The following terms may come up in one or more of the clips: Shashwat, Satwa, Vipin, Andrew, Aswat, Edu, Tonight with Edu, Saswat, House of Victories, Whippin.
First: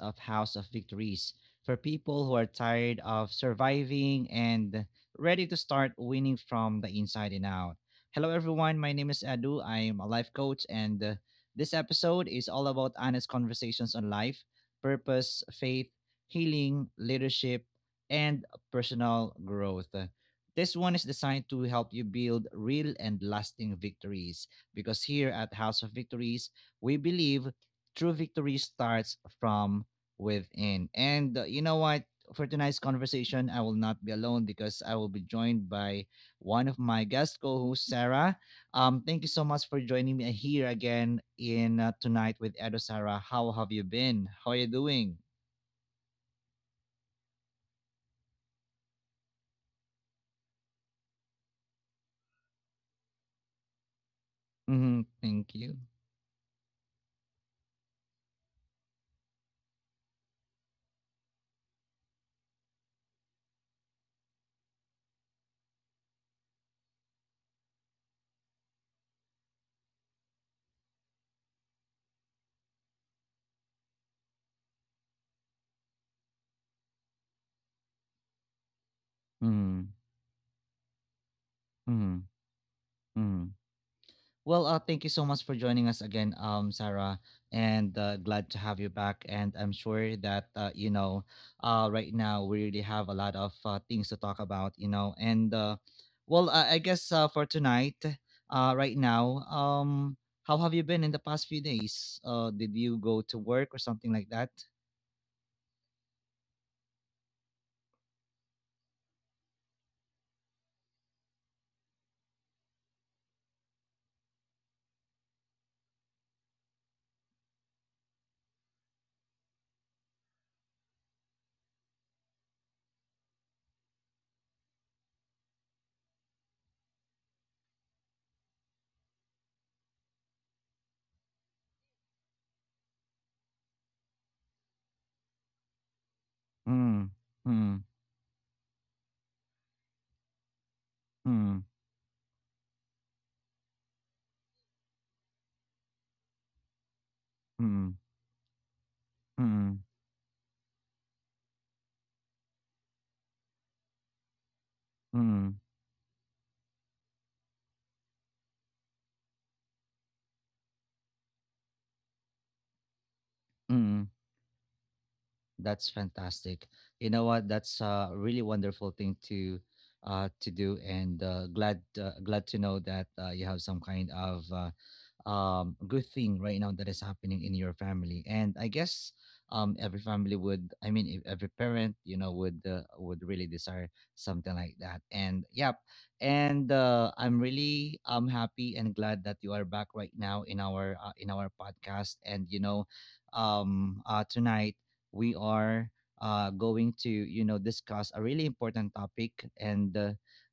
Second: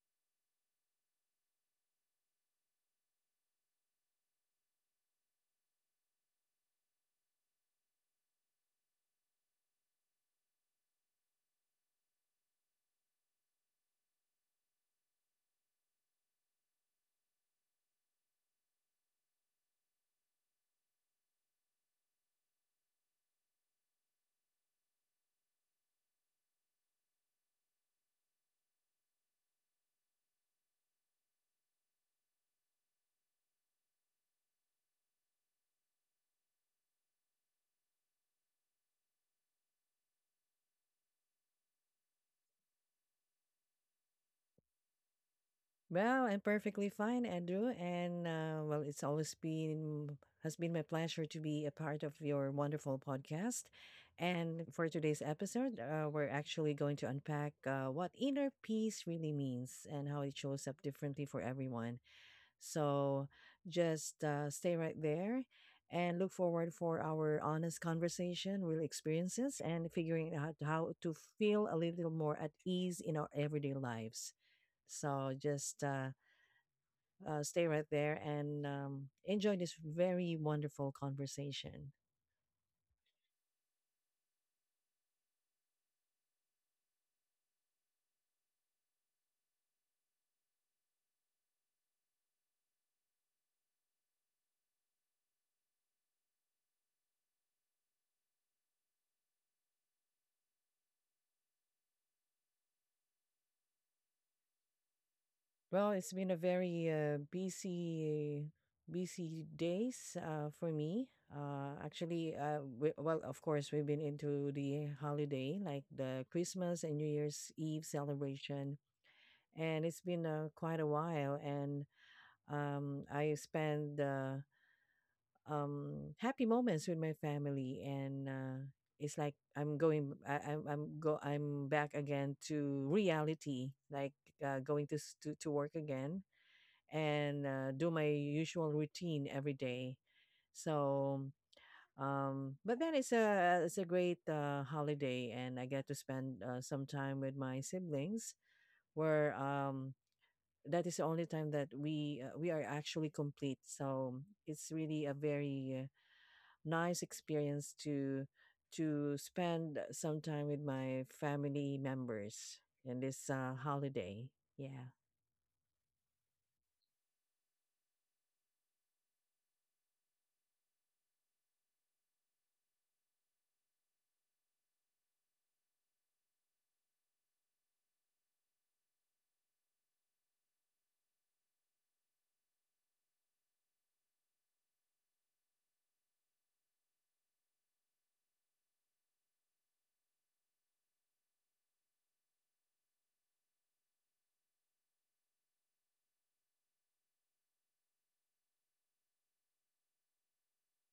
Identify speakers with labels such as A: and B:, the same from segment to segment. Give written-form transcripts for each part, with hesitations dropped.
A: of House of Victories for people who are tired of surviving and ready to start winning from the inside and out. Hello, everyone. My name is Edu. I am a life coach, and this episode is all about honest conversations on life, purpose, faith, healing, leadership, and personal growth. This one is designed to help you build real and lasting victories because here at House of Victories, we believe true victory starts from within. And You know what? For tonight's conversation, I will not be alone because I will be joined by one of my guest co-hosts, Sarah. Thank you so much for joining me here again in tonight with Edo Sarah. How have you been? How are you doing?
B: Well, I'm perfectly fine, Andrew, and it's always been has been my pleasure to be a part of your wonderful podcast. And for
A: Mm-hmm,
B: today's
A: thank you.
B: episode, we're actually going to unpack what inner peace really means and how it shows up differently for everyone. So just stay right there and look forward for our honest conversation, real experiences, and figuring out how to feel a little more at ease in our everyday lives. So just stay right there and enjoy this
A: Mm-hmm.
B: very wonderful conversation.
A: Mm-hmm. Well, thank you so much for joining us again, Sarah, and glad to have you back. And I'm sure that right now we really have a lot of things to talk about. I guess for tonight, right now, how have you been in the past few days? Did you go to work or something like that?
B: Well, it's been a very busy days for me. Of course, we've been into the holiday, like the Christmas and New Year's Eve celebration, and it's been quite a while. And I spent happy moments with my family, and it's like I'm going I, I'm go I'm back again to reality, like going to, to work again,
A: Mm.
B: and do my
A: Mm.
B: usual routine every day. So
A: Mm.
B: but then it's a great holiday, and I get to spend some time with my
A: Mm.
B: siblings, where
A: Mm. Mm.
B: that is the only time that we are actually complete. So it's really a
A: Mm.
B: very nice experience to spend some time with my family members in this holiday.
A: Mm.
B: Yeah.
A: That's fantastic. You know what? That's a really wonderful thing to do, and glad to know that you have some kind of good thing right now that is happening in your family. And I guess every family would. If every parent, you know, would really desire something like that. And yep. And I'm really happy and glad that you are back right now in our podcast. And you know, tonight we are going to you know discuss a really important topic and uh,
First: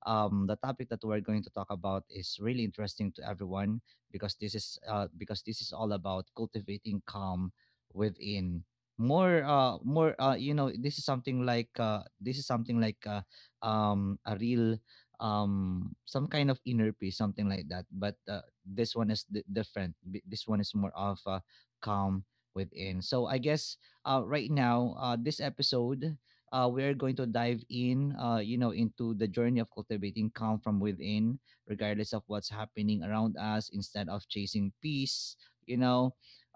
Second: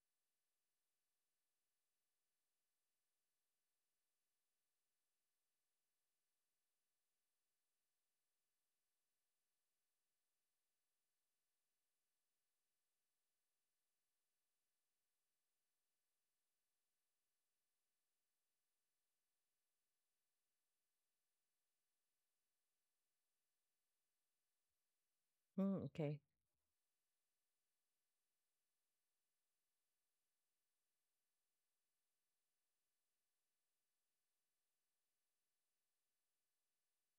A: um, the topic that we're going to talk about is really interesting to everyone because this is all about cultivating calm within, more more you know, this is something like a real some kind of inner peace, something like that, but this one is this one is more of calm within. So I guess right now
B: Mm,
A: this
B: okay.
A: episode, we are going to dive in, you know, into the journey of cultivating calm from within, regardless of what's happening around us instead of chasing peace, you know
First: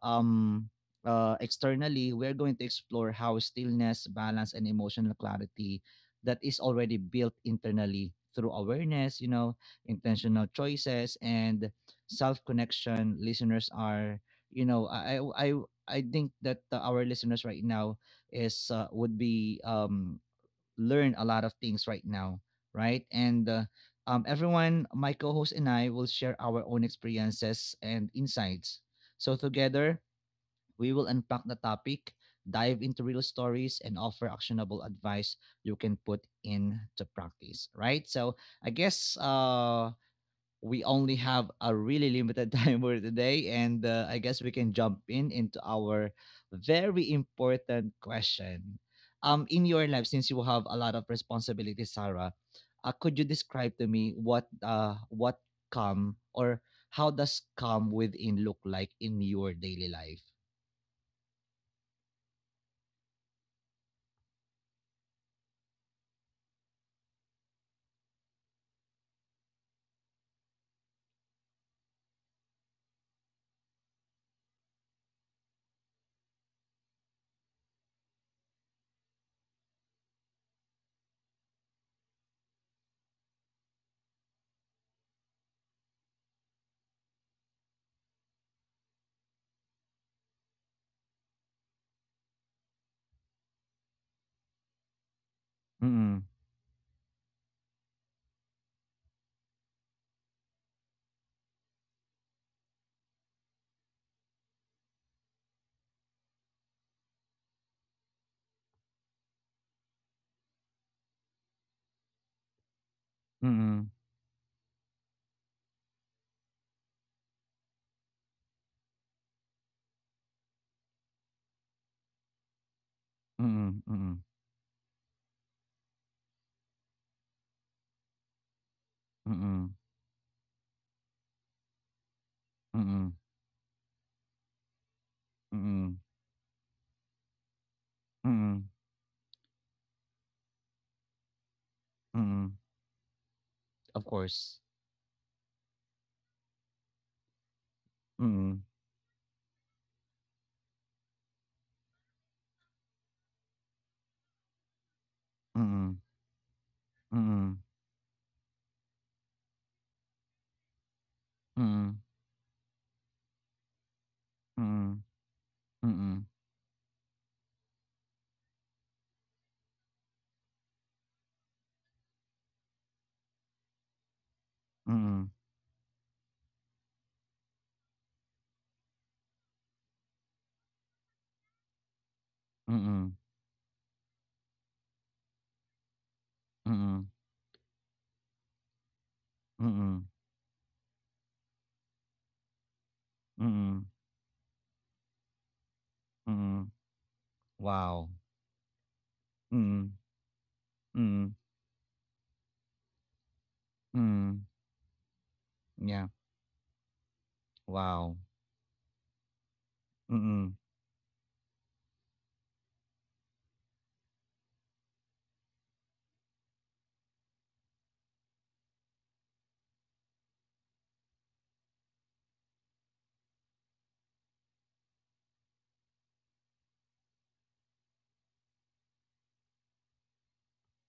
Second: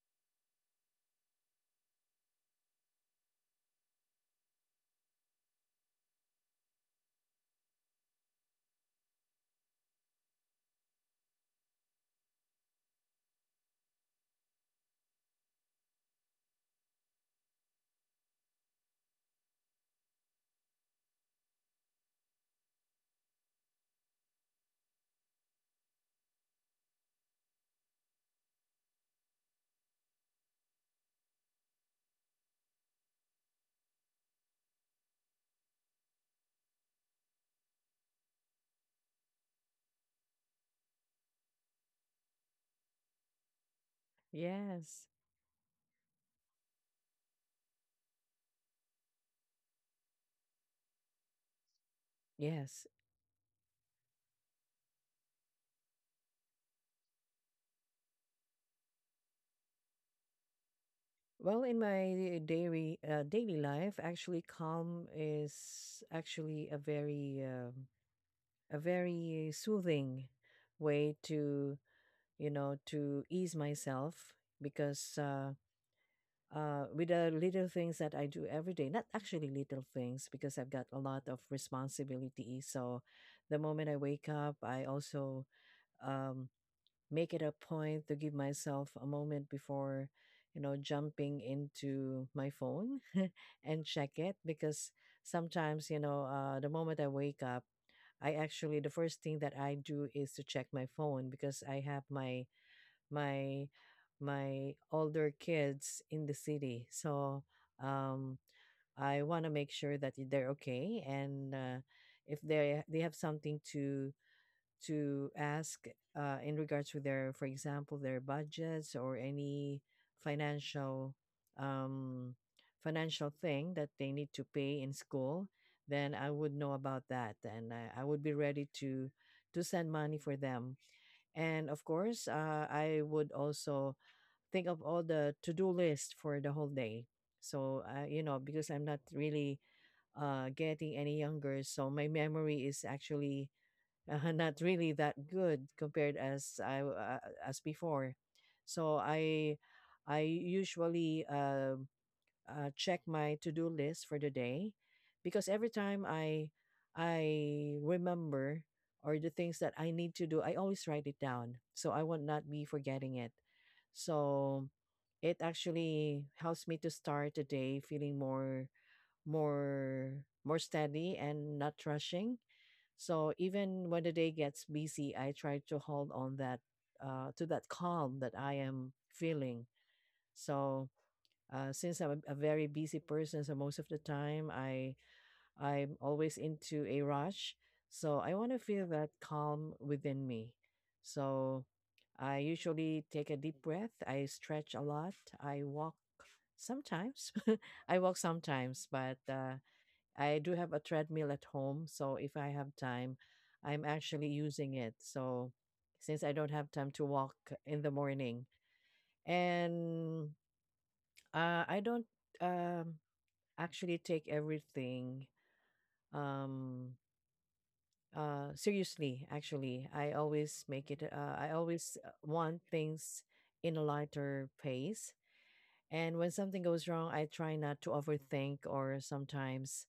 A: um externally. We're going to explore how stillness, balance and emotional clarity that is already built internally through awareness, you know, intentional choices and self connection. Listeners are, you know i i i I think that our listeners right now is would be learn a lot of things right now, right? And everyone, my co host and I will share our own experiences and insights. So, together, we will unpack the topic, dive into real stories, and offer actionable advice you can put into practice, right? So, I guess we only have a really limited time for today, and I guess we can jump in into
B: Yes.
A: our very important question. In your life, since you have a lot of responsibilities, Sarah, could you
B: Yes.
A: describe to me what come or how does come within look like in your daily life?
B: Well, in my daily daily life, actually, calm is actually a very soothing way to, you know, to ease myself, because with the little things that I do every day. Not actually little things, because I've got a lot of responsibility. So the moment I wake up, I also um, make it a point to give myself a moment before, you know, jumping into my phone and check it, because
A: Mm-mm.
B: sometimes, you know, the moment I wake up, I actually, the first thing that I do is to check my phone, because I have my my older kids in the city. So um, I want to make sure that they're okay, and if
A: Mm-mm.
B: they have something to ask in regards to their, for example, their budgets or any financial um,
A: Mm-mm.
B: financial thing that they need to pay in school, then I would know about that, and I would be
A: Mm-mm.
B: ready to send money for them. And of
A: Mm-mm.
B: course, I would also
A: Mm-mm.
B: think of
A: Mm-mm.
B: all the to-do list for the whole day.
A: Mm-mm.
B: So, you know, because I'm not really getting any younger,
A: Mm-mm.
B: so my memory is
A: Of
B: actually
A: course.
B: not really that good compared as I as
A: Mm-mm.
B: before. So I usually check my to-do list for the day,
A: Mm-mm.
B: because every time
A: Mm-mm.
B: I remember or the things that I need to do, I always write it down.
A: Mm-mm.
B: So I will not be forgetting it.
A: Mm-mm.
B: So it
A: Mm.
B: actually helps me to start the day feeling more more steady and not rushing. So even when the day gets
A: Mm.
B: busy, I try to hold on that, to that calm that I am feeling. So since I'm a
A: Mm.
B: very busy person, so most of the time I'm always
A: Mm.
B: into a rush. So I want to feel that
A: Mm.
B: calm within me. So I usually
A: Mm.
B: take a deep breath. I stretch a lot. I walk
A: Mm.
B: sometimes.
A: Wow.
B: I walk sometimes,
A: Mm.
B: but I
A: Mm.
B: do have a treadmill at home. So if I have time,
A: Mm.
B: I'm actually using it.
A: Yeah.
B: So since I don't have time to
A: Wow.
B: walk in the morning,
A: Mm.
B: and I don't. Um, Actually take everything um seriously. Actually, I always make it I always want things in a lighter pace. And when something goes wrong, I try not to overthink, or sometimes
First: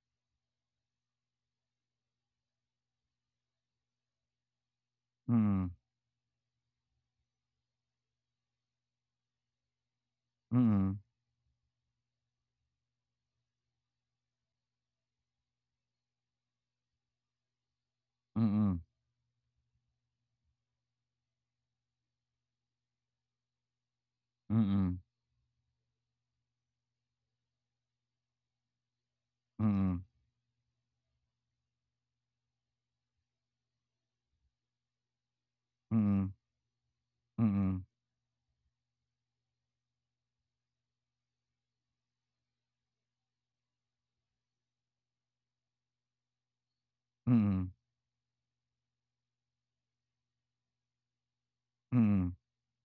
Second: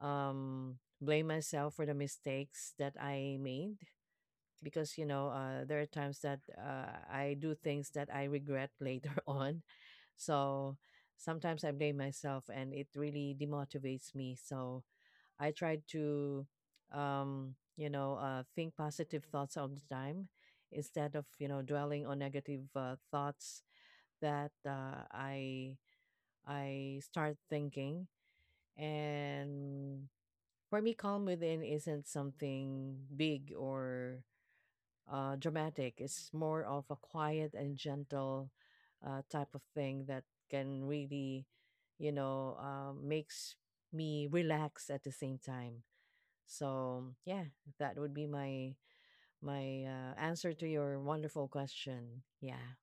B: blame myself for the mistakes that I made, because, you know,
A: Mm.
B: there are times that I do things that I regret later on. So
A: Mm.
B: sometimes I blame myself, and it really demotivates me. So I try to, you know,
A: Mm.
B: think positive thoughts all the time, instead of, you know, dwelling on negative thoughts that
A: Mm. Mm.
B: I start thinking.
A: Mm.
B: And for me, calm within isn't something big or dramatic. It's more of a quiet and
A: Mm.
B: gentle type of thing that can really, you know, makes me relax at the same time. So, yeah,
A: Mm.
B: that would be my answer to your wonderful question.
A: Mm.
B: Yeah.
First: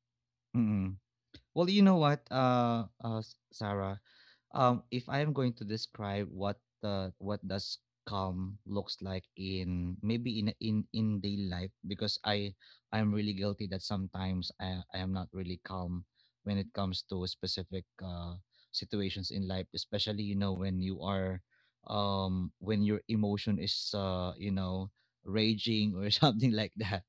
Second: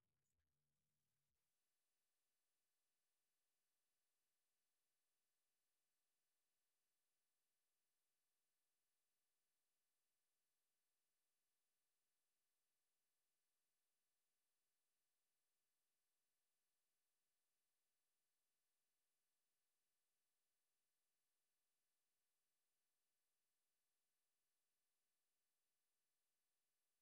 A: Mm. Well, you know what, Sarah, if I am going to describe what the what does calm looks like in maybe in daily life, because I'm really guilty that sometimes I am not really calm when it comes to specific situations in life, especially, you know, when you are, when your emotion is you know raging or something like that.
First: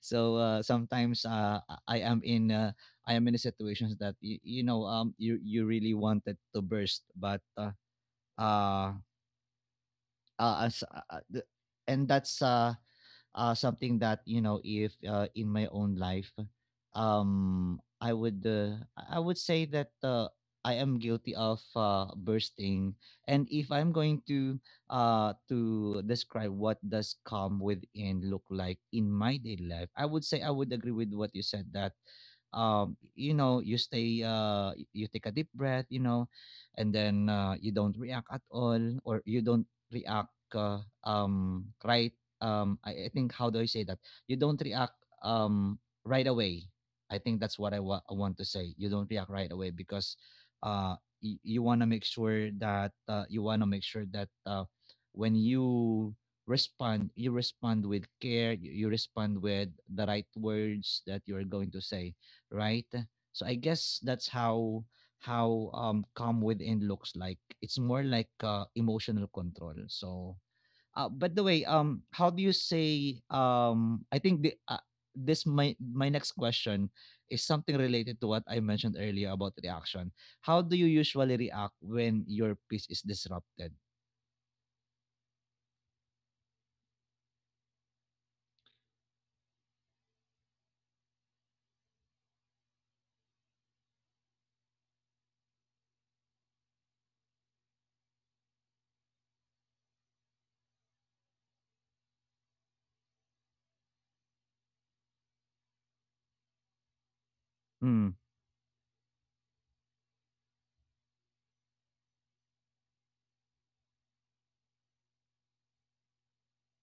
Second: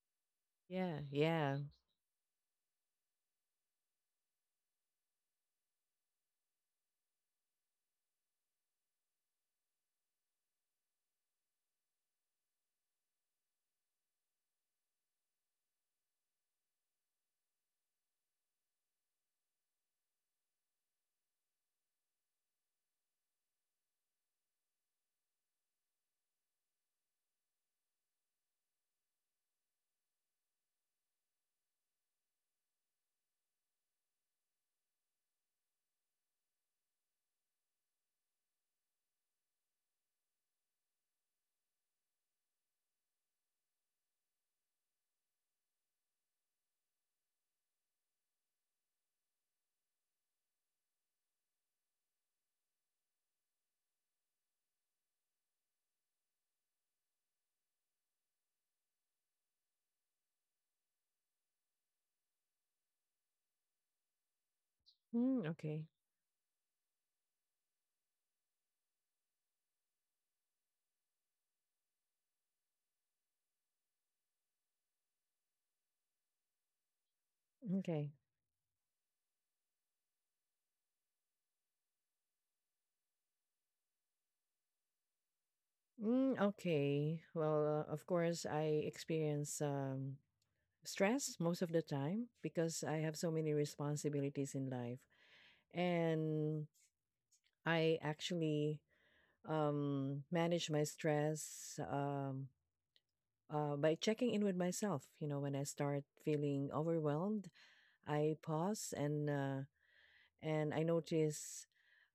A: So
B: Yeah,
A: sometimes
B: yeah.
A: I I am in uh, I am in a situations that you know, you you really wanted to burst, but uh, as the- and that's something that you know if in my own life, um i would uh, I would say that I am guilty of bursting. And if I'm going to describe what does calm within look like in my daily life, I would say I would agree with what you said that, you know, you stay you take a deep breath, you know, and then you don't react at all, or you don't react uh, um right I think, how do I say that? You don't react um right away. I think that's what I want to say. You don't react right away because uh you want to make sure that you want to make sure that when you respond, you respond with care. You respond with the right words that you're going to say, right? So I guess that's how
B: Mm,
A: how
B: okay.
A: um calm within looks like. It's more like emotional control. So by the way, how do you say? I think the this my next question is something related
B: Okay.
A: to what I mentioned earlier about reaction. How do you usually react when your peace is disrupted?
B: Mm, okay. Well, of course, I experience stress most of the time because I have so many responsibilities in life. And I actually manage my stress by checking in with myself. You know, when I start feeling
A: Mm.
B: overwhelmed, I pause and I notice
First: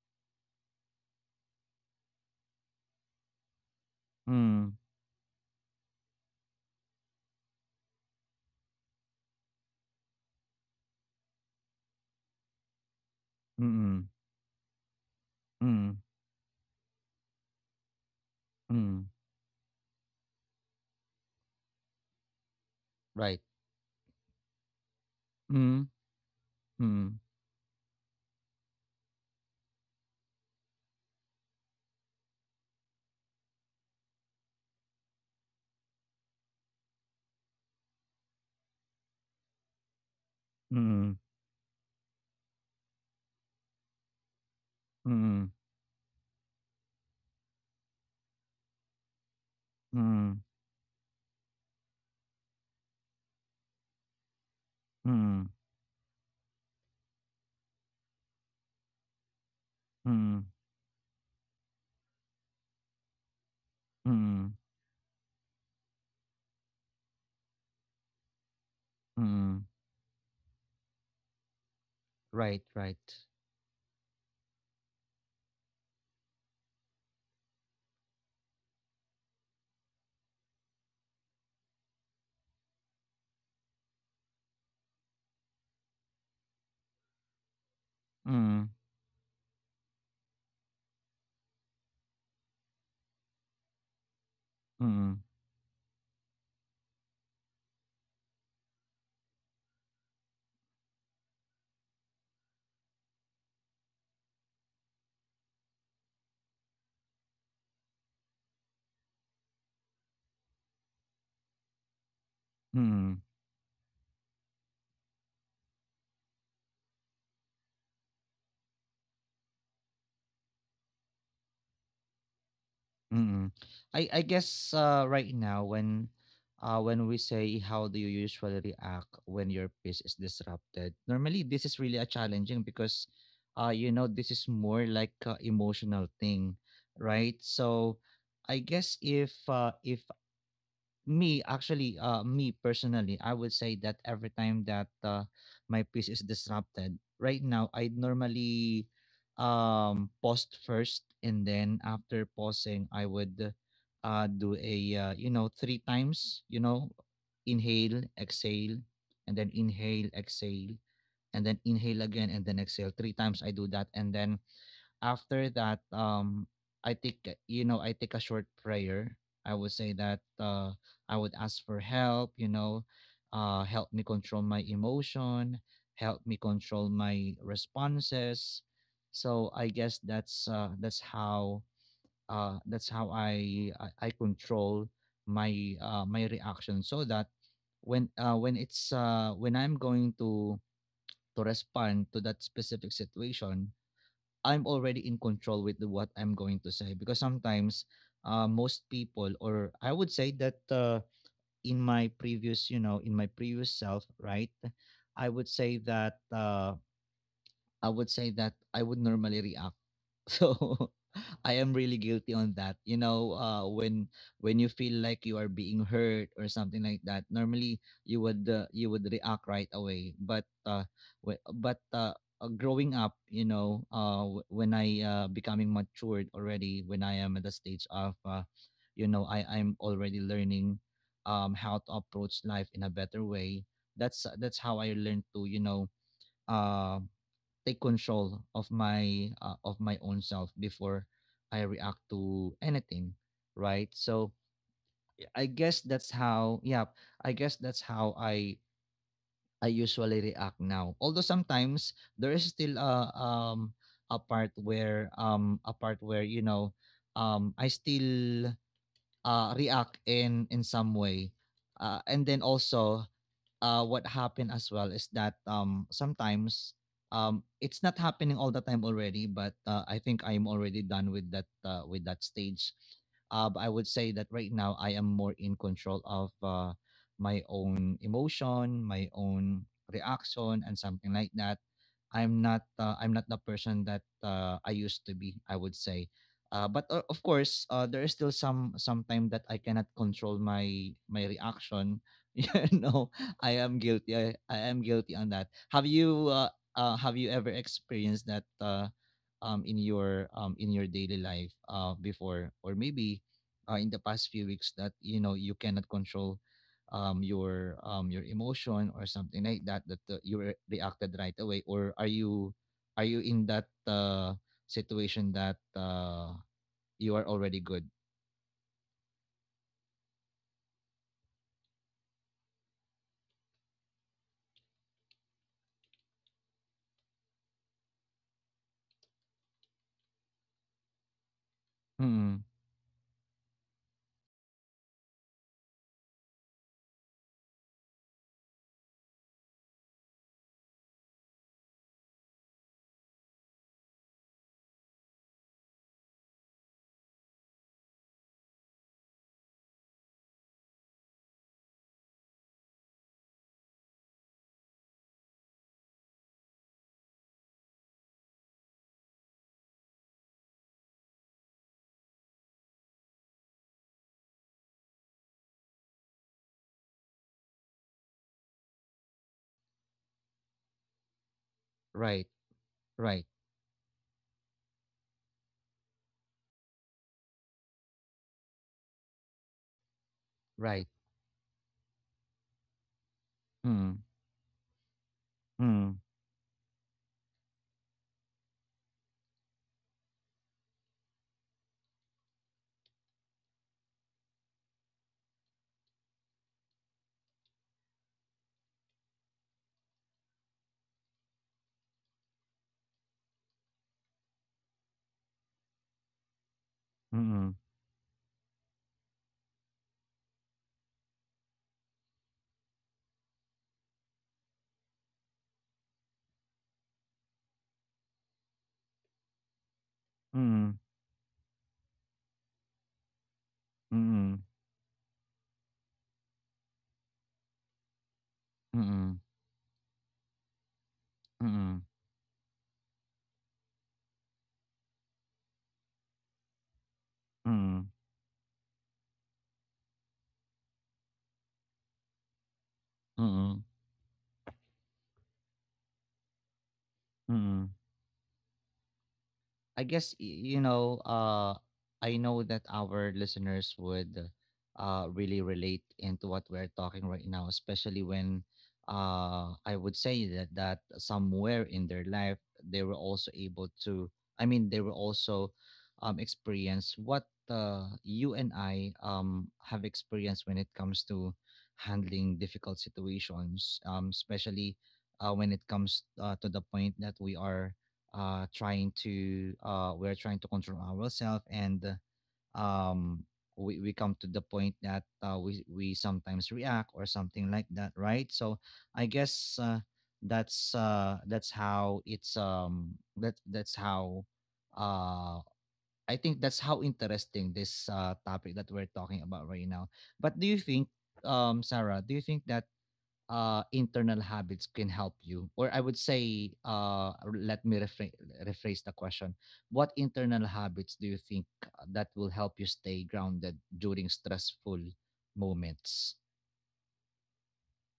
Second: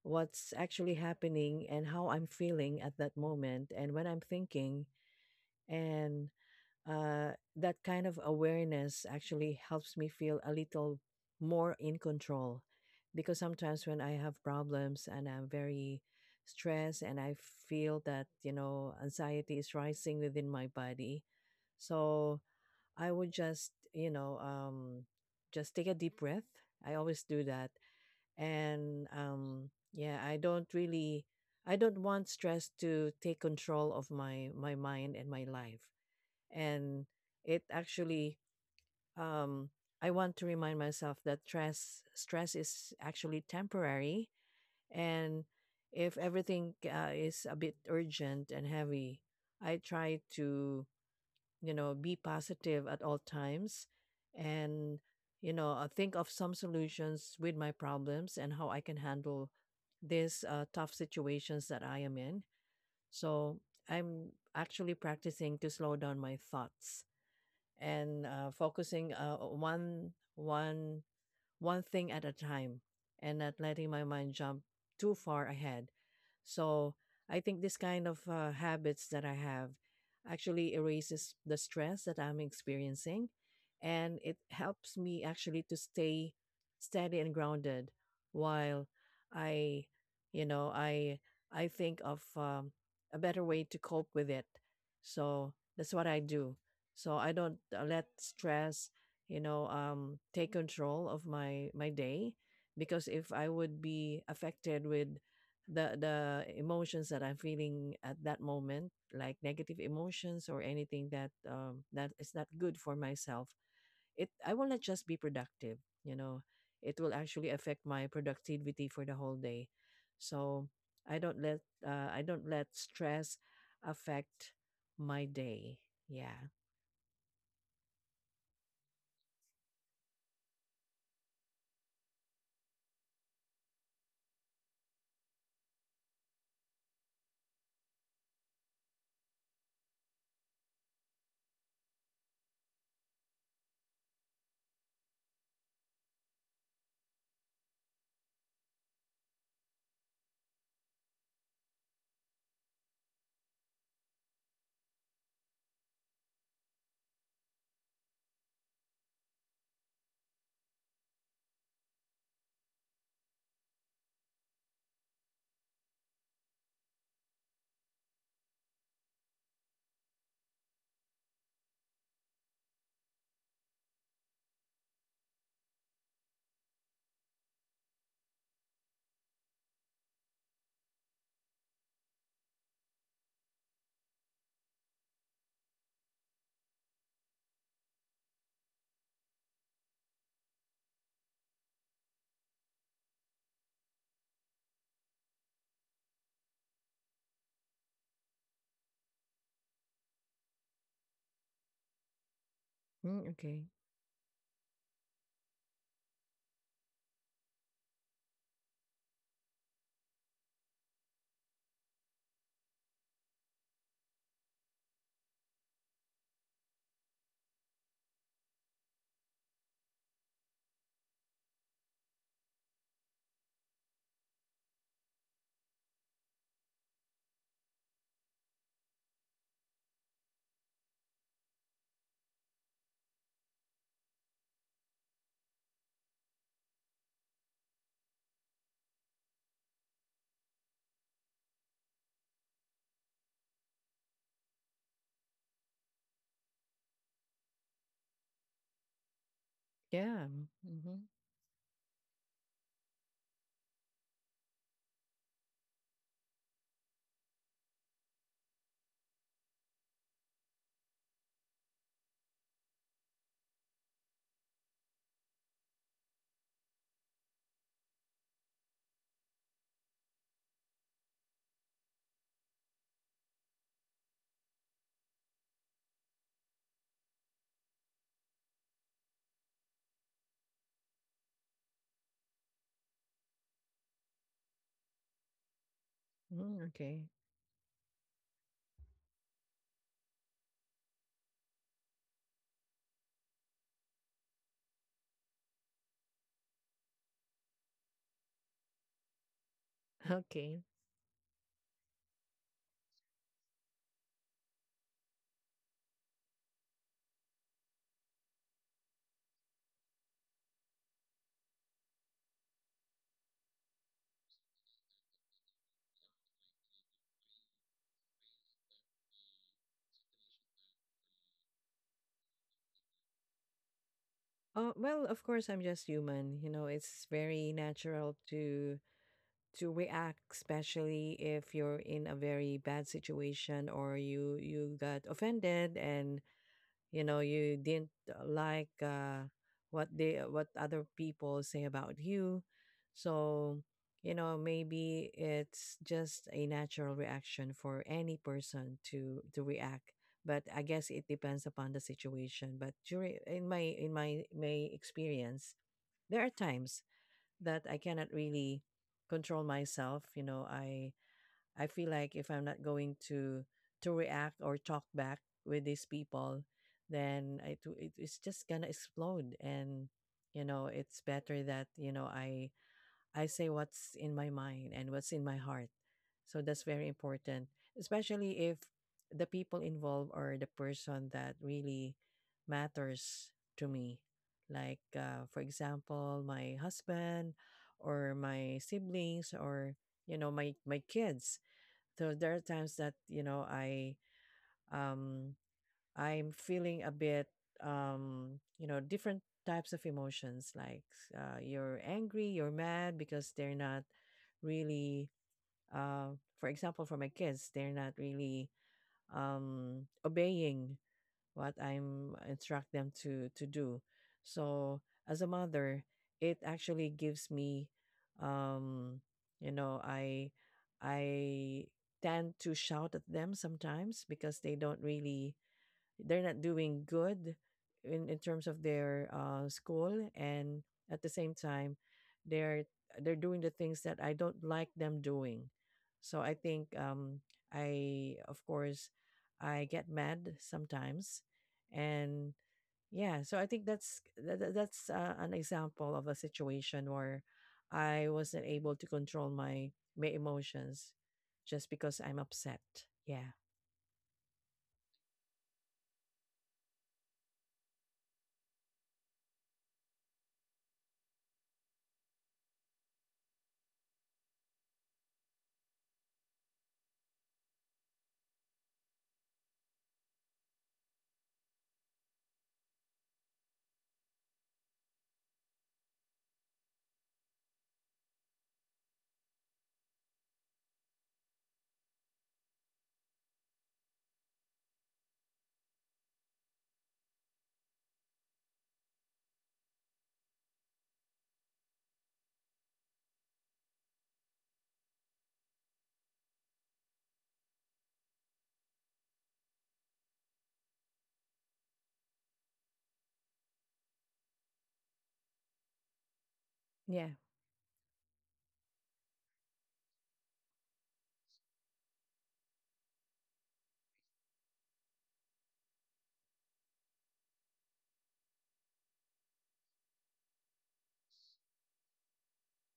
B: what's actually happening and how I'm feeling at that moment and when I'm
A: Mm.
B: thinking. And that kind of awareness actually helps me feel a little more in control, because
A: Mm.
B: sometimes
A: Mm.
B: when I have problems and I'm very
A: Mm.
B: stressed and I feel that, you know, anxiety
A: Mm,
B: is rising within my body, so I would just, you know,
A: right.
B: just take a deep breath. I always do
A: Mm.
B: that.
A: Mm.
B: And yeah, I don't really, I don't want stress to take control of my mind and my life. And it actually, um, I want to remind myself that stress is actually temporary.
A: Mm.
B: And if everything is a bit urgent and heavy,
A: Mm.
B: I try to, you know, be positive at all times, and,
A: Mm.
B: you know, think of some solutions with my problems and how I can handle
A: Mm.
B: these tough situations that I am in. So I'm actually
A: Mm.
B: practicing to slow down my thoughts, and focusing
A: Mm.
B: one one thing at a time, and not letting my
A: Mm.
B: mind jump too far ahead. So
A: Right,
B: I think
A: right.
B: this kind of habits that I have actually erases the stress that I'm experiencing, and it helps me actually to stay steady and grounded while I you know I think of a
A: Mm.
B: better way to cope with it. So that's what I do. So I don't let stress, you know,
A: Mm.
B: take control of my day, because if I would be affected with the emotions that I'm feeling at that moment, like negative emotions or anything that that is not good for myself, it I will not just be productive, you know, it will actually affect
A: Mm.
B: my productivity for the whole day. So I don't let stress affect my day. Yeah.
A: Mm. I guess right now when we say how do you usually react when your peace is disrupted, normally this is really a challenging, because you know, this is more like a emotional thing, right? So I guess if Me, actually, me personally, I would say that every time that my peace is disrupted, right now, I normally post first, and then after pausing, I would do a, you know, three times, you know, inhale, exhale, and then inhale, exhale, and then inhale again, and then exhale. Three times I do that, and then after that, I take you know, I take a short prayer. I would say that I would ask for help, you know, help me control my emotion, help me control my responses. So I guess that's how I control my reaction, so that when I'm going to respond to that specific situation, I'm already in control with what I'm going to say, because sometimes
B: Mm,
A: most
B: okay.
A: people, or I would say that in my previous you know, in my previous self, right, I would say that I would say that I would normally react. So I am really guilty on that, you know. When you feel like you are being hurt or something like that, normally you would react right away, but wh- but uh growing up, you know, when I becoming matured already, when I am at the stage of you know, I'm already learning how to approach life in a better way, that's how I learned to, you know, uh, take control of my own self before I react to anything, right? So I
B: Yeah.
A: guess that's
B: Mm-hmm.
A: how. Yeah, I guess that's how I usually react now. Although sometimes there is still a a part where, you know, I still react in some way. And then also what happened as well is that sometimes it's not happening all the time already, but I think I'm already done with that stage. But I would say that right now I am more in control of my own emotion, my own reaction, and something like that.
B: Mm, okay.
A: I'm not the person that I used to be, I would say, but of course, there is still some time that I cannot control my reaction. You know, I am guilty. I am guilty on that. Have
B: Okay.
A: you uh, have you ever experienced that in your daily life before? Or maybe in the past few weeks that you know you cannot control your emotion or something like that, that reacted right away? Or are you in that situation that you are already good?
B: Well, of course, I'm just human. You know, it's very natural to react, especially if you're in a very bad situation or you got offended, and,
A: Mm.
B: you know, you didn't like what they what other people say about you. So, you know, maybe it's just a natural reaction for any person to react. But I guess it depends upon the situation. But during in my my experience, there are times that I cannot really control myself. You know, I feel like if I'm not going to react or talk back with these people, then it it's just gonna explode. And, you know, it's better that, you know, I say what's in my mind and what's in my heart. So that's
A: Right,
B: very important,
A: right,
B: especially if the people involved are the person that really matters to me. Like
A: right.
B: for example, my husband or
A: Mm,
B: my siblings or, you know,
A: mm,
B: my kids. So there are times that, you know, um I'm feeling a bit you know, different types of emotions, like you're angry, you're mad, because they're not really uh for example, for my kids, they're not really obeying what
A: mm,
B: I'm instruct them to do. So as a mother, it actually gives me, um, you know, I tend to shout at them sometimes because they don't really
A: mm.
B: they're not doing good in terms of
A: 嗯
B: their school, and at the same time they're they're doing the
A: 嗯
B: things that I don't like them doing. So I
A: 嗯
B: think I of course I get mad sometimes. And
A: 嗯嗯
B: yeah, so I think that's an example of a situation where
A: 嗯
B: I
A: 嗯
B: wasn't able to control my emotions, just because I'm
A: 嗯。
B: upset. Yeah.
A: You know, I know that our listeners would really relate into what we're talking right now, especially when I would say that somewhere in their life they were also able to. I mean, they were also experience what you and I have experienced when it comes to handling difficult situations, especially when it comes to the point that we are trying to we're trying to control ourselves, and um we come to the point that we sometimes react or something like that, right? So I guess that's how it's that that's how, uh I think, that's how interesting this topic that we're talking about right now. But do you think, Sarah, do you
B: Yeah.
A: think that internal habits can help you? Or I would say, let me rephrase, rephrase the question. What internal habits do you think that will help you stay grounded during stressful moments?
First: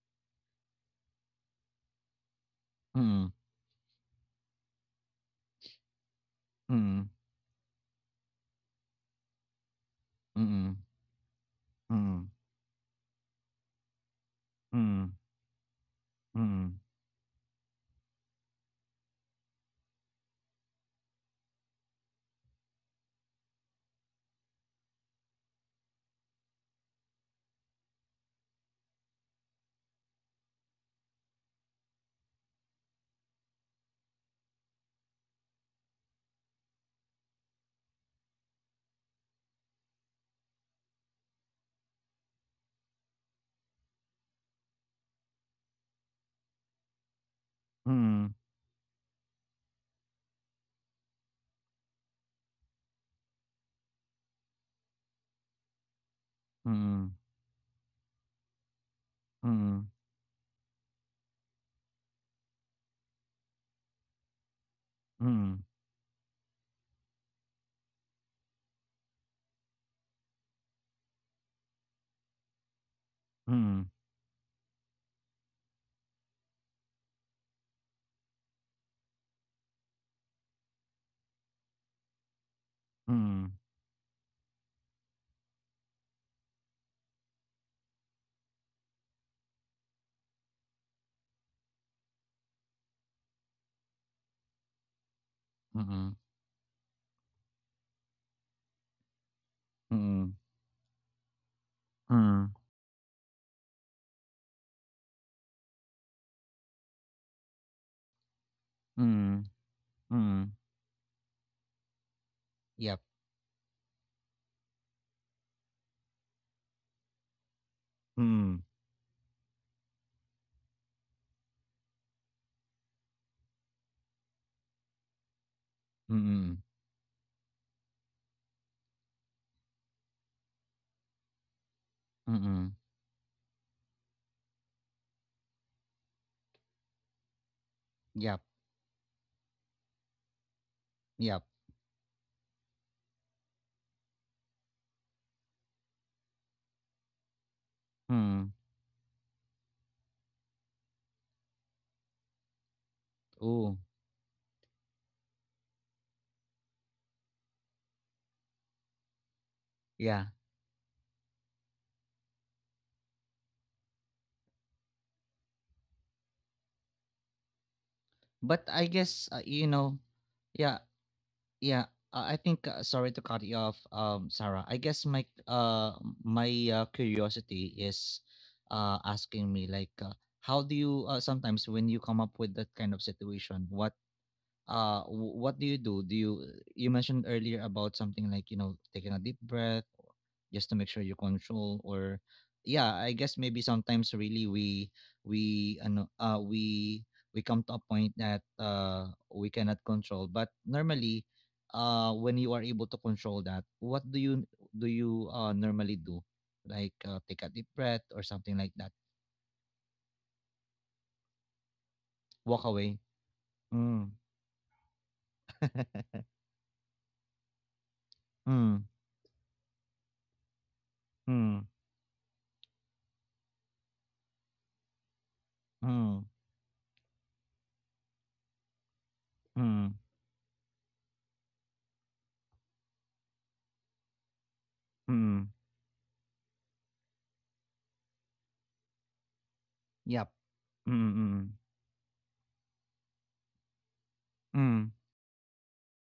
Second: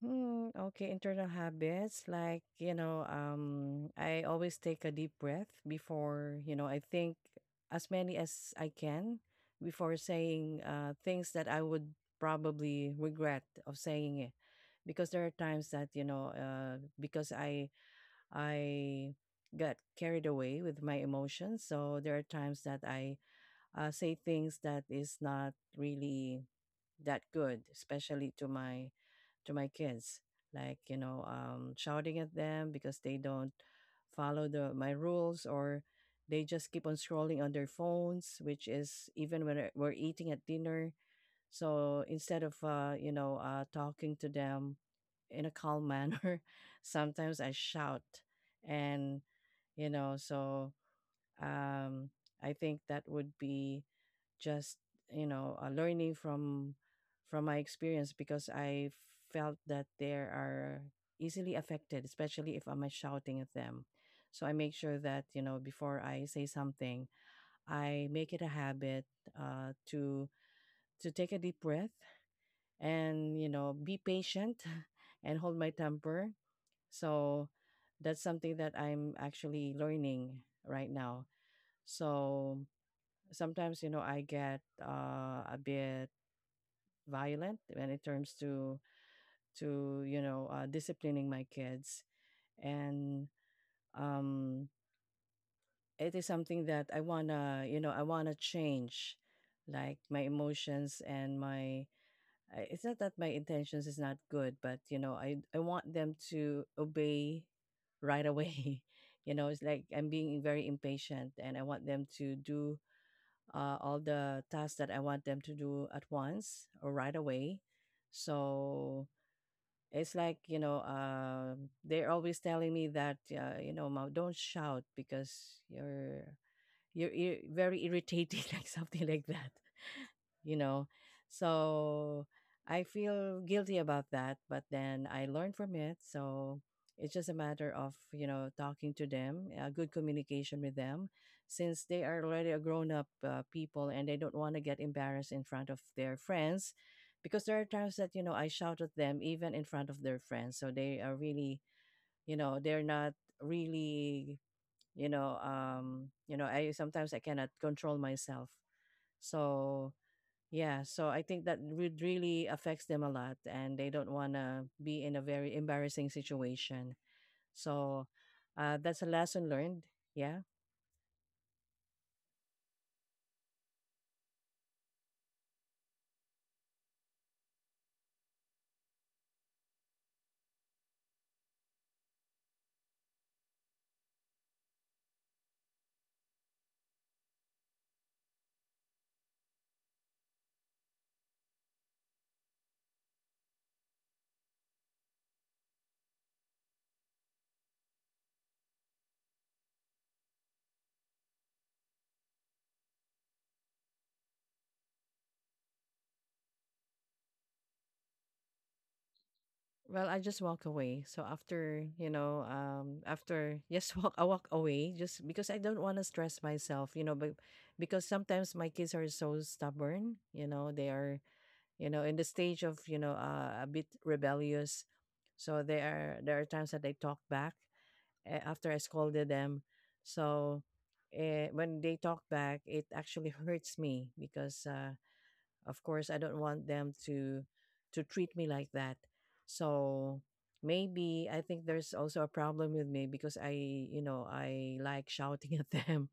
B: Hmm, okay, internal habits like, you know,
A: Mm,
B: I always take a deep breath before, you know, I
A: mm,
B: think, as many as I can, before saying
A: mm,
B: things that I would
A: mm,
B: probably regret of saying it.
A: mm,
B: Because there are times that, you know, because I got carried away with my emotions, so there are times that I say things that is not really that good, especially to my kids, like, you know, shouting at them because they don't follow the my rules or they just keep on scrolling on their phones, which is even when we're eating at dinner. So instead of, you know, talking to them in a calm manner, sometimes I shout. And,
A: mm,
B: you know, so um, I think that would be just learning from my
A: mm,
B: experience because I felt that they
A: mm,
B: are easily affected, especially if I'm shouting at them. So I make sure that, you know, before
A: mm,
B: I say something, I make it a habit uh, to to take a deep breath and, you know, be
A: mm,
B: patient and hold my temper. So that's something that I'm actually learning right now. So sometimes, you know,
A: mm,
B: I get a bit violent when it turns to, you know, disciplining my kids. And um it is
A: mm,
B: something
A: mm,
B: that I want to, you know, I want to change, like my
A: mm,
B: emotions and my it's not
A: mm,
B: that my intentions is not good, but, you know, I want them to obey right away. You know, it's like
A: mm,
B: I'm being very
A: mm.
B: impatient and I want them to do
A: Yep.
B: all the tasks that I want them to do at once or right away. So
A: Mm,
B: it's like, you know, they're always telling me that, you know, Mom, don't shout because you're
A: mm, mm,
B: very irritating, like something like that, you know. So
A: mm,
B: I
A: mm.
B: feel guilty about that, but then I learned from it. So it's just a matter of, you know,
A: Yep.
B: talking to them, good communication with them,
A: Yep.
B: since they are already a grown up people and they don't want to get embarrassed in front of their friends. Because there are times that, you know, I
A: Mm.
B: shout at them even in front of their friends. So they are really, you know, they're not
A: Ooh.
B: really, you know, I sometimes I cannot control myself. So
A: Yeah.
B: yeah, so I think that would really affects them a lot, and they don't want to be in a very embarrassing situation. So
A: But I
B: that's a
A: guess,
B: lesson
A: you
B: learned.
A: know,
B: Yeah.
A: yeah, yeah. I think, sorry to cut you off, Sarah. I guess my curiosity is asking me like, how do you sometimes, when you come up with that kind of situation, what, what do you do? You mentioned earlier about something like, you know, taking a deep breath just to make sure you control. Or yeah, I guess maybe sometimes really we ano, we come to a point that we cannot control. But normally, when you are able to control that, what do you normally do? Like, take a deep breath or something like that?
B: Well, I just walk away. So after, you know,
A: Walk away.
B: after
A: Mm.
B: I walk away just because I don't want to stress myself. You know, but because sometimes my
A: Mm.
B: kids are so stubborn. You know, they are,
A: Mm.
B: you know, in the stage of, you know, a bit rebellious. So there
A: Mm.
B: are there are times that they talk back after I scolded them.
A: Mm.
B: So when they talk back, it actually hurts me because,
A: Mm.
B: of course, I don't want them to treat me like that. So
A: Yep. Mm,
B: maybe I
A: mm,
B: think there's also a problem with me because I, you know, I
A: mm.
B: like shouting at them,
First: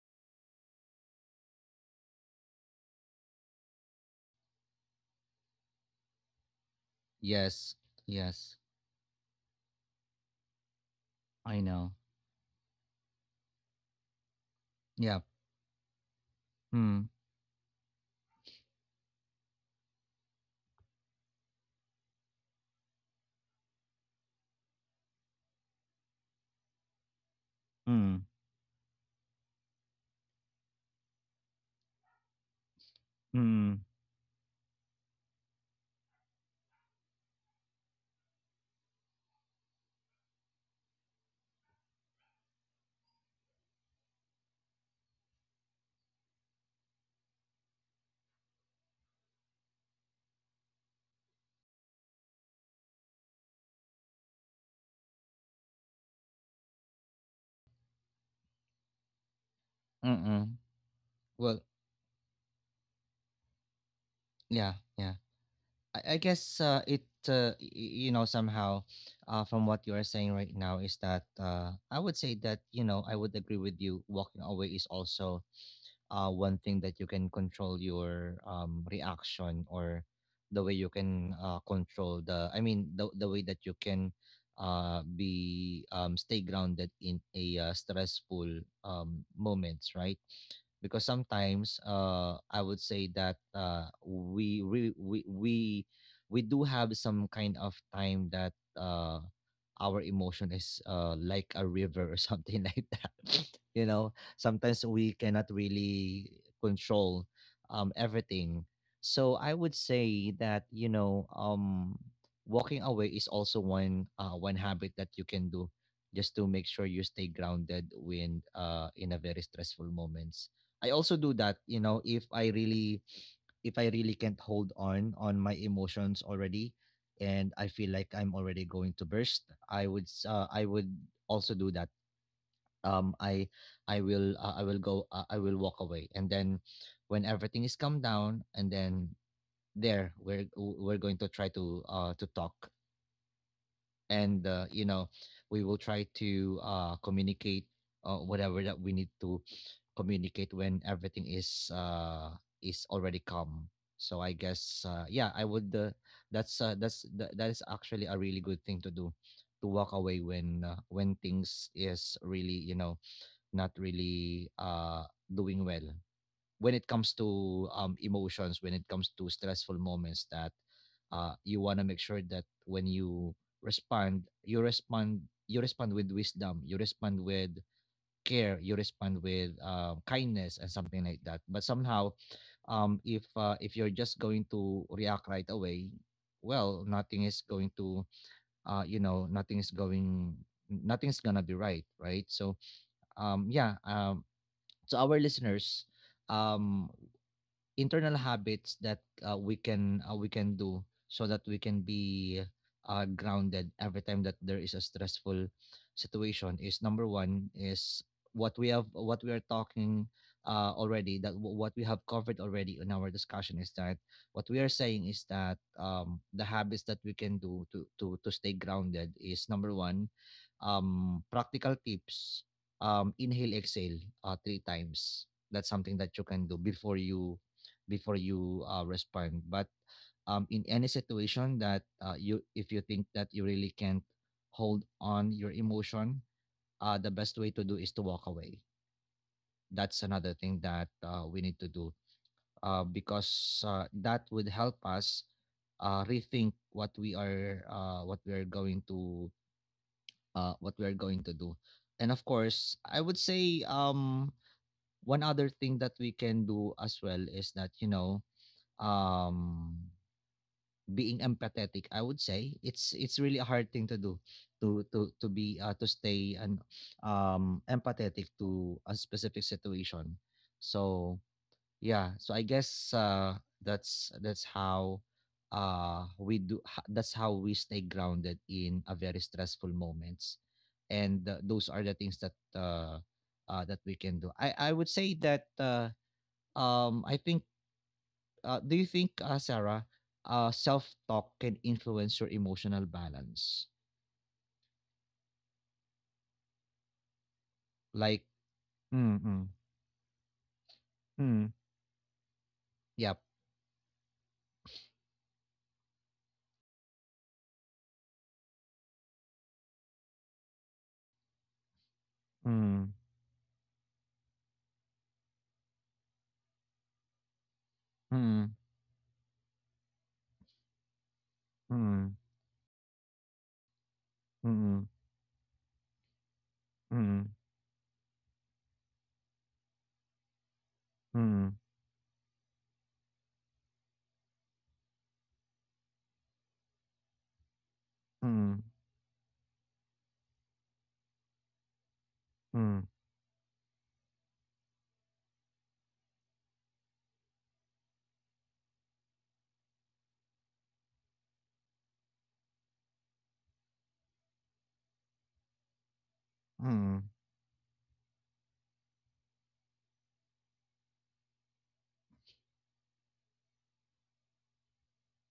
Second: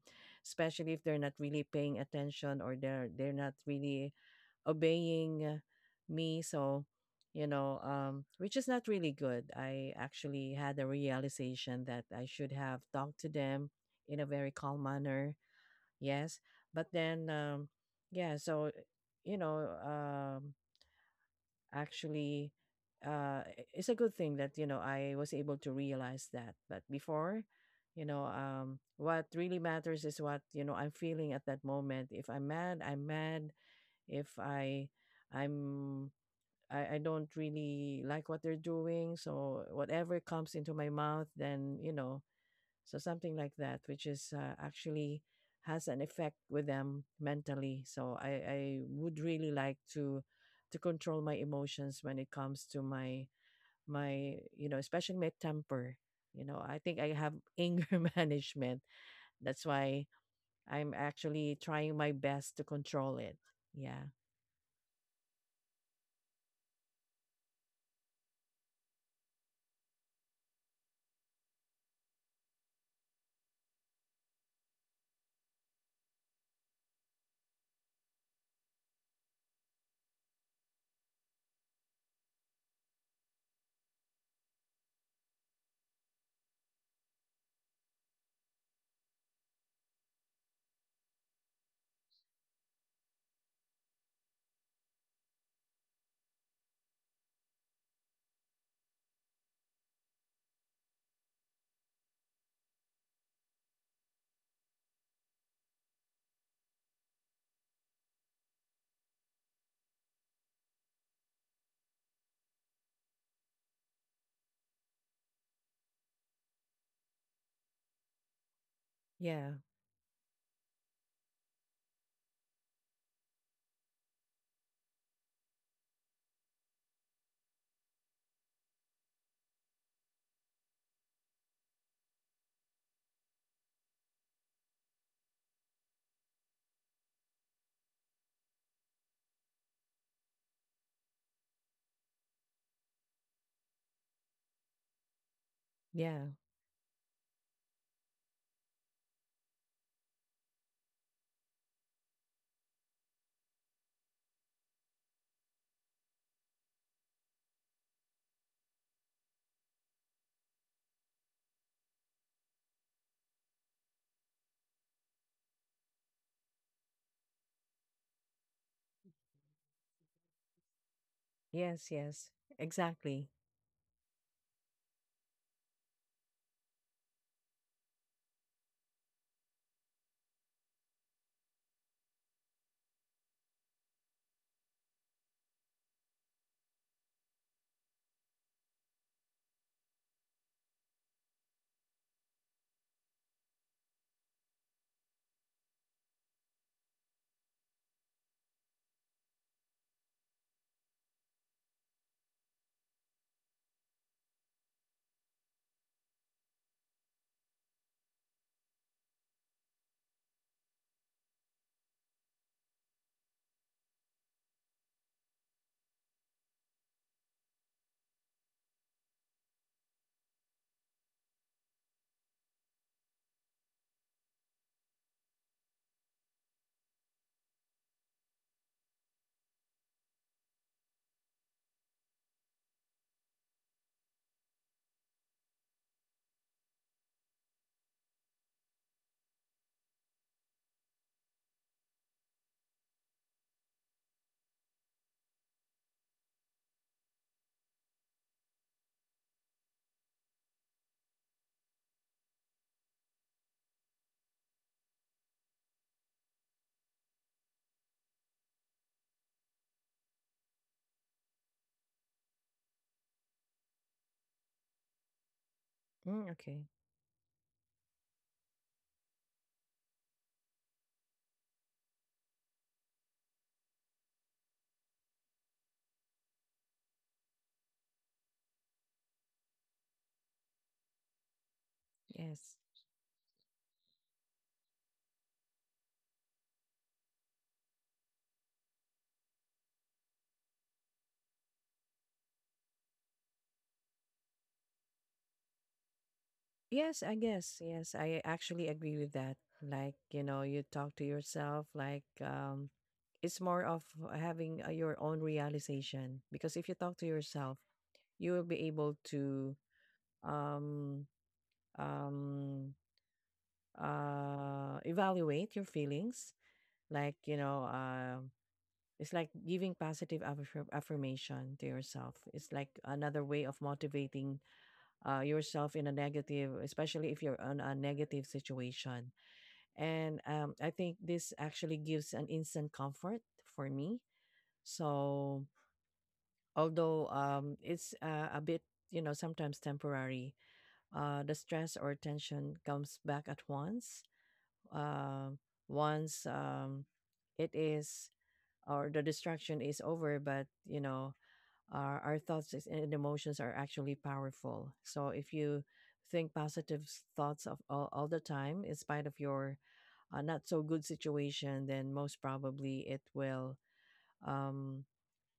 B: especially if they're not really paying attention or they're not really obeying me. So, you
A: Yes,
B: know,
A: yes,
B: which is not really good. I actually had a
A: I know.
B: realization that I should have talked to them in a very calm
A: Yep.
B: manner. Yes. But
A: Mm,
B: then, yeah, so, you know, actually, I- It's a good thing that, you know, I was able to realize that. But before, you
A: mm,
B: know, what really matters is what, you know, I'm feeling at that moment. If I'm mad, I'm mad.
A: mm,
B: If I I'm I don't really like what they're doing. So whatever comes into my mouth, then, you know, so something like that, which is actually has an effect with them mentally. So I would really like to control my emotions when it comes to my my, you know, especially my temper. You know, I think I have anger management. That's why
A: mm.
B: I'm
A: Well,
B: actually trying my best to control it. yeah
A: yeah, yeah. I guess you know, somehow, from what you are saying right now, is that, I would say that you know I would agree with you. Walking away is also one thing that you can control your reaction, or the way you can control the, I mean, the way that you can be stay grounded in a, stressful moments, right? Because sometimes, I would say that we, re- we do have some kind of time that our emotion is, like a river or something like that. You know, sometimes we cannot really control everything. So I would say that, you know, walking away is also one, one habit that you can do just to make sure you stay grounded when, in a very
B: yeah
A: stressful moment. I also do that, you know. If I really, if I really can't hold on my emotions already, and I feel like I'm already going to burst, I would also do that. I, I will go I will walk away, and then when everything is calmed down, and then there we're we're going to try to talk and, you know, we will
B: yeah.
A: try to, communicate whatever that we need to communicate when everything is, is already calm. So I guess, yeah, I would, that is actually a really good thing to do, to walk away when, when things is really, you know, not really, doing well when it comes to, emotions, when it comes to stressful moments, that,
B: Yes, yes,
A: you want to make sure
B: exactly.
A: that when you respond, you respond, you respond with wisdom, you respond with care, you respond with, kindness, and something like that. But somehow, if you're just going to react right away, well, nothing is going to, you know, nothing is going, nothing's gonna be right, right? So, yeah, to our listeners, um, internal habits that, we can do so that we can be, grounded every time that there is a stressful situation, is number one is what we are talking, already, that what we have covered already in our discussion, is that what we are saying is that, the habits that we can do to stay grounded is number one, practical tips, inhale, exhale, three times. That's something that you can do before you, before you, respond. But, in any situation that, if you think that you really can't hold on your emotion, the best way to do is to walk away. That's another thing that, we need to do, because, that would help us, rethink what we are, what we are going to, what we are going to do. And of course, I would say, one other thing that we can do as well is that, you know, um being empathetic, I would say it's really a hard thing to do, to
B: Mm,
A: be, to
B: okay.
A: stay and empathetic to a specific situation. So yeah, so I guess, that's how, that's how we stay grounded in a very stressful moments. And, those are the
B: Yes.
A: things that, that we can do. I would say that, I think, do you think, Sarah, self-talk can influence your emotional balance?
B: Yes, I guess. Yes, I
A: Like,
B: actually agree with that.
A: mm, mm,
B: Like, you know, you talk to yourself,
A: mm,
B: like, it's
A: yep,
B: more of having your own realization. Because if you talk to yourself, you will be able to um, um,
A: mm,
B: evaluate your feelings. Like, you know,
A: mm,
B: it's like giving positive affirmation to yourself.
A: mm,
B: It's like another way of motivating
A: mm,
B: yourself in a negative, especially
A: mm,
B: if you're
A: mm,
B: on a negative situation. And I think this actually gives an instant comfort for me. So, although it's a bit,
A: mm,
B: you know, sometimes temporary, the stress or tension comes
A: mm,
B: back at once. Uh, once it is, or the distraction is over, but, you know, our thoughts and emotions are actually powerful. So if you think
A: mm, mm,
B: thoughts of all the time, in spite of your not so good situation, then most probably um,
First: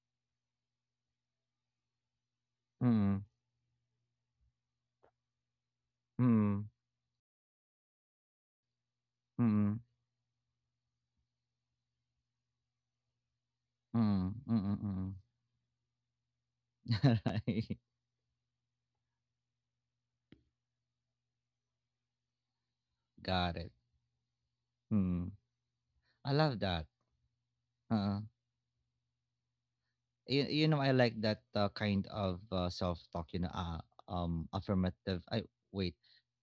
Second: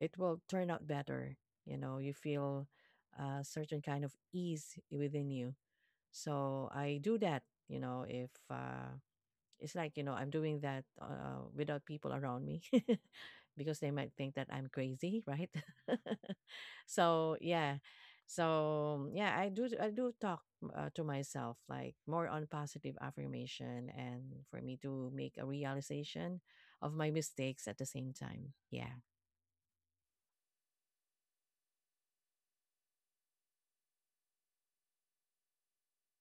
B: it will turn out better. You know, you feel
A: mm,
B: a certain kind of ease within you. So I do that. You know, if it's
A: mm,
B: like, you know, I'm doing that without people around me because they might
A: mm,
B: think that I'm
A: mm, mm,
B: crazy, right? So
A: mm.
B: yeah, so yeah, I do talk to myself, like more on positive
A: Got it.
B: affirmation and for me to
A: Hmm.
B: make a
A: I
B: realization
A: love that.
B: of my mistakes at the
A: Uh,
B: same time. Yeah.
A: you know, I like that, kind of, self talk you know, affirmative, I wait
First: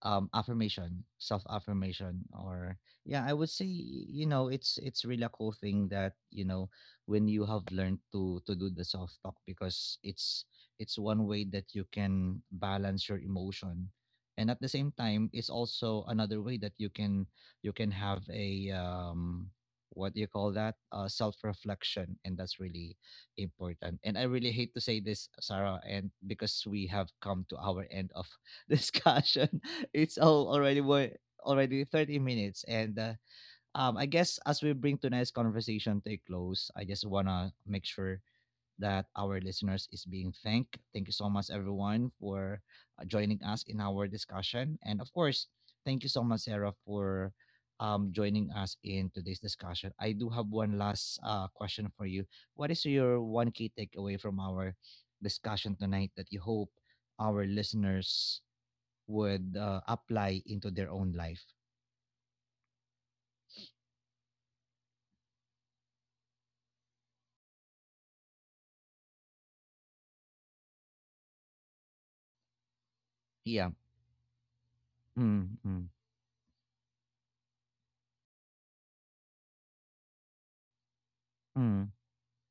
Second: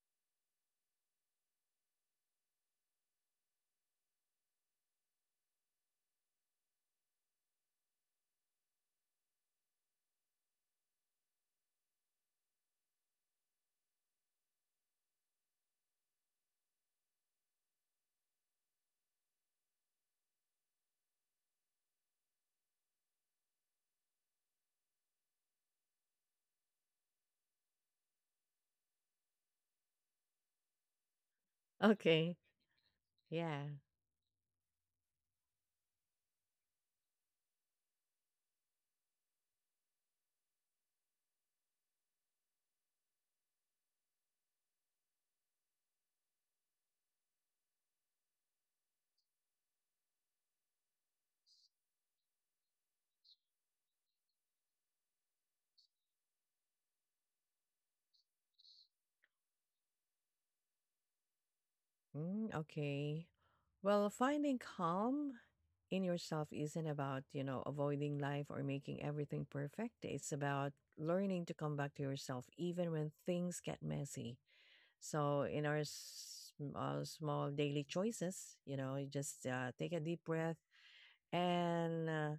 A: affirmation, self affirmation or yeah, I would say, you know, it's really a cool thing that, you know, when you have learned to do the self talk because it's one way that you can balance your emotion, and at the same time, it's also another way that you can, you can have a, what do you call that, self reflection and that's really important. And I really hate to say this, Sarah, and because we have come to our end of discussion, it's all already wa- already 30
B: Okay.
A: minutes. And,
B: Yeah.
A: I guess as we bring tonight's conversation to a close, I just wanna make sure that our listeners is being thanked. Thank you so much, everyone, for, joining us in our discussion. And of course, thank you so much, Sarah, for, joining us in today's discussion. I do have one last, question for you. What is your one key takeaway from our discussion tonight that you hope our listeners would, apply into their own life?
B: Mm, okay. Well, finding calm in yourself isn't about, you know, avoiding life or making everything perfect. It's about learning to come back to yourself even when
A: Yeah.
B: things get messy. So, in
A: Mm-hmm.
B: our small daily choices, you know, you just take a deep breath.
A: Mm,
B: And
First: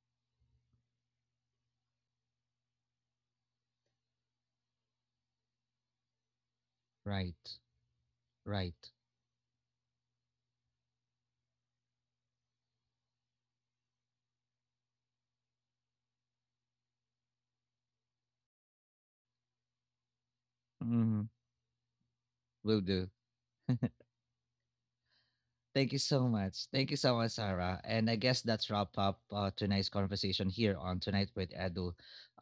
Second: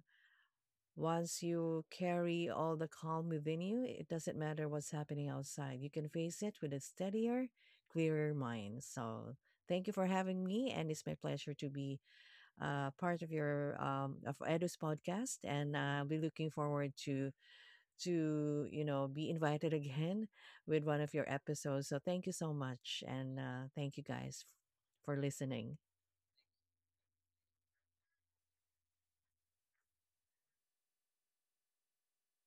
B: once you carry all the calm within you, it doesn't matter what's happening outside. You can face it with a steadier,
A: right.
B: clearer mind.
A: Right.
B: So, thank you for having me. And it's my pleasure to be part of your of Edu's podcast, and I'll be looking forward to, you know, be invited again with one of
A: Mm-hmm.
B: your episodes. So thank you so
A: Will
B: much,
A: do.
B: and thank you guys for listening.
A: Thank you so much. Thank you so much, Sarah. And I guess that's wrap up, tonight's conversation here on Tonight with Edu.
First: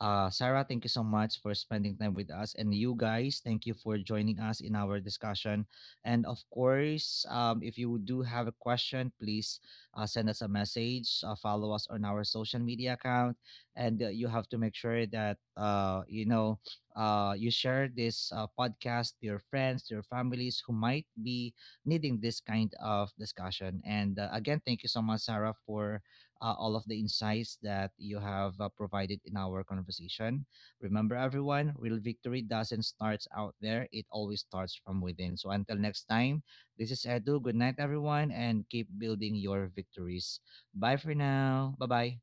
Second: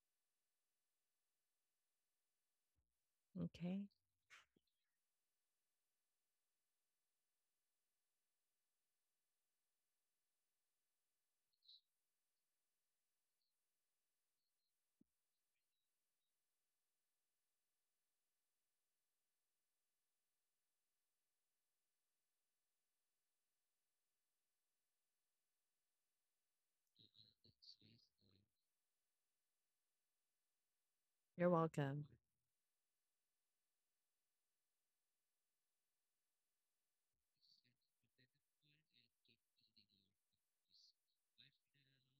A: Sarah, thank you so much for spending time with us. And you guys, thank you
B: Okay,
A: for joining us in our discussion. And of course, if you do have a question, please, send us a message, follow us on our social media account. And, you have to make sure that, you know, you share this, podcast to your friends, to your families who might be needing this kind of discussion. And, again, thank you so much, Sarah, for, all of the insights that you have, provided in our conversation. Remember,
B: you're
A: everyone, real
B: welcome.
A: victory doesn't start out there, it always starts from within. So until next time, this is Edu. Good night, everyone, and keep building your victories. Bye for now. Bye bye.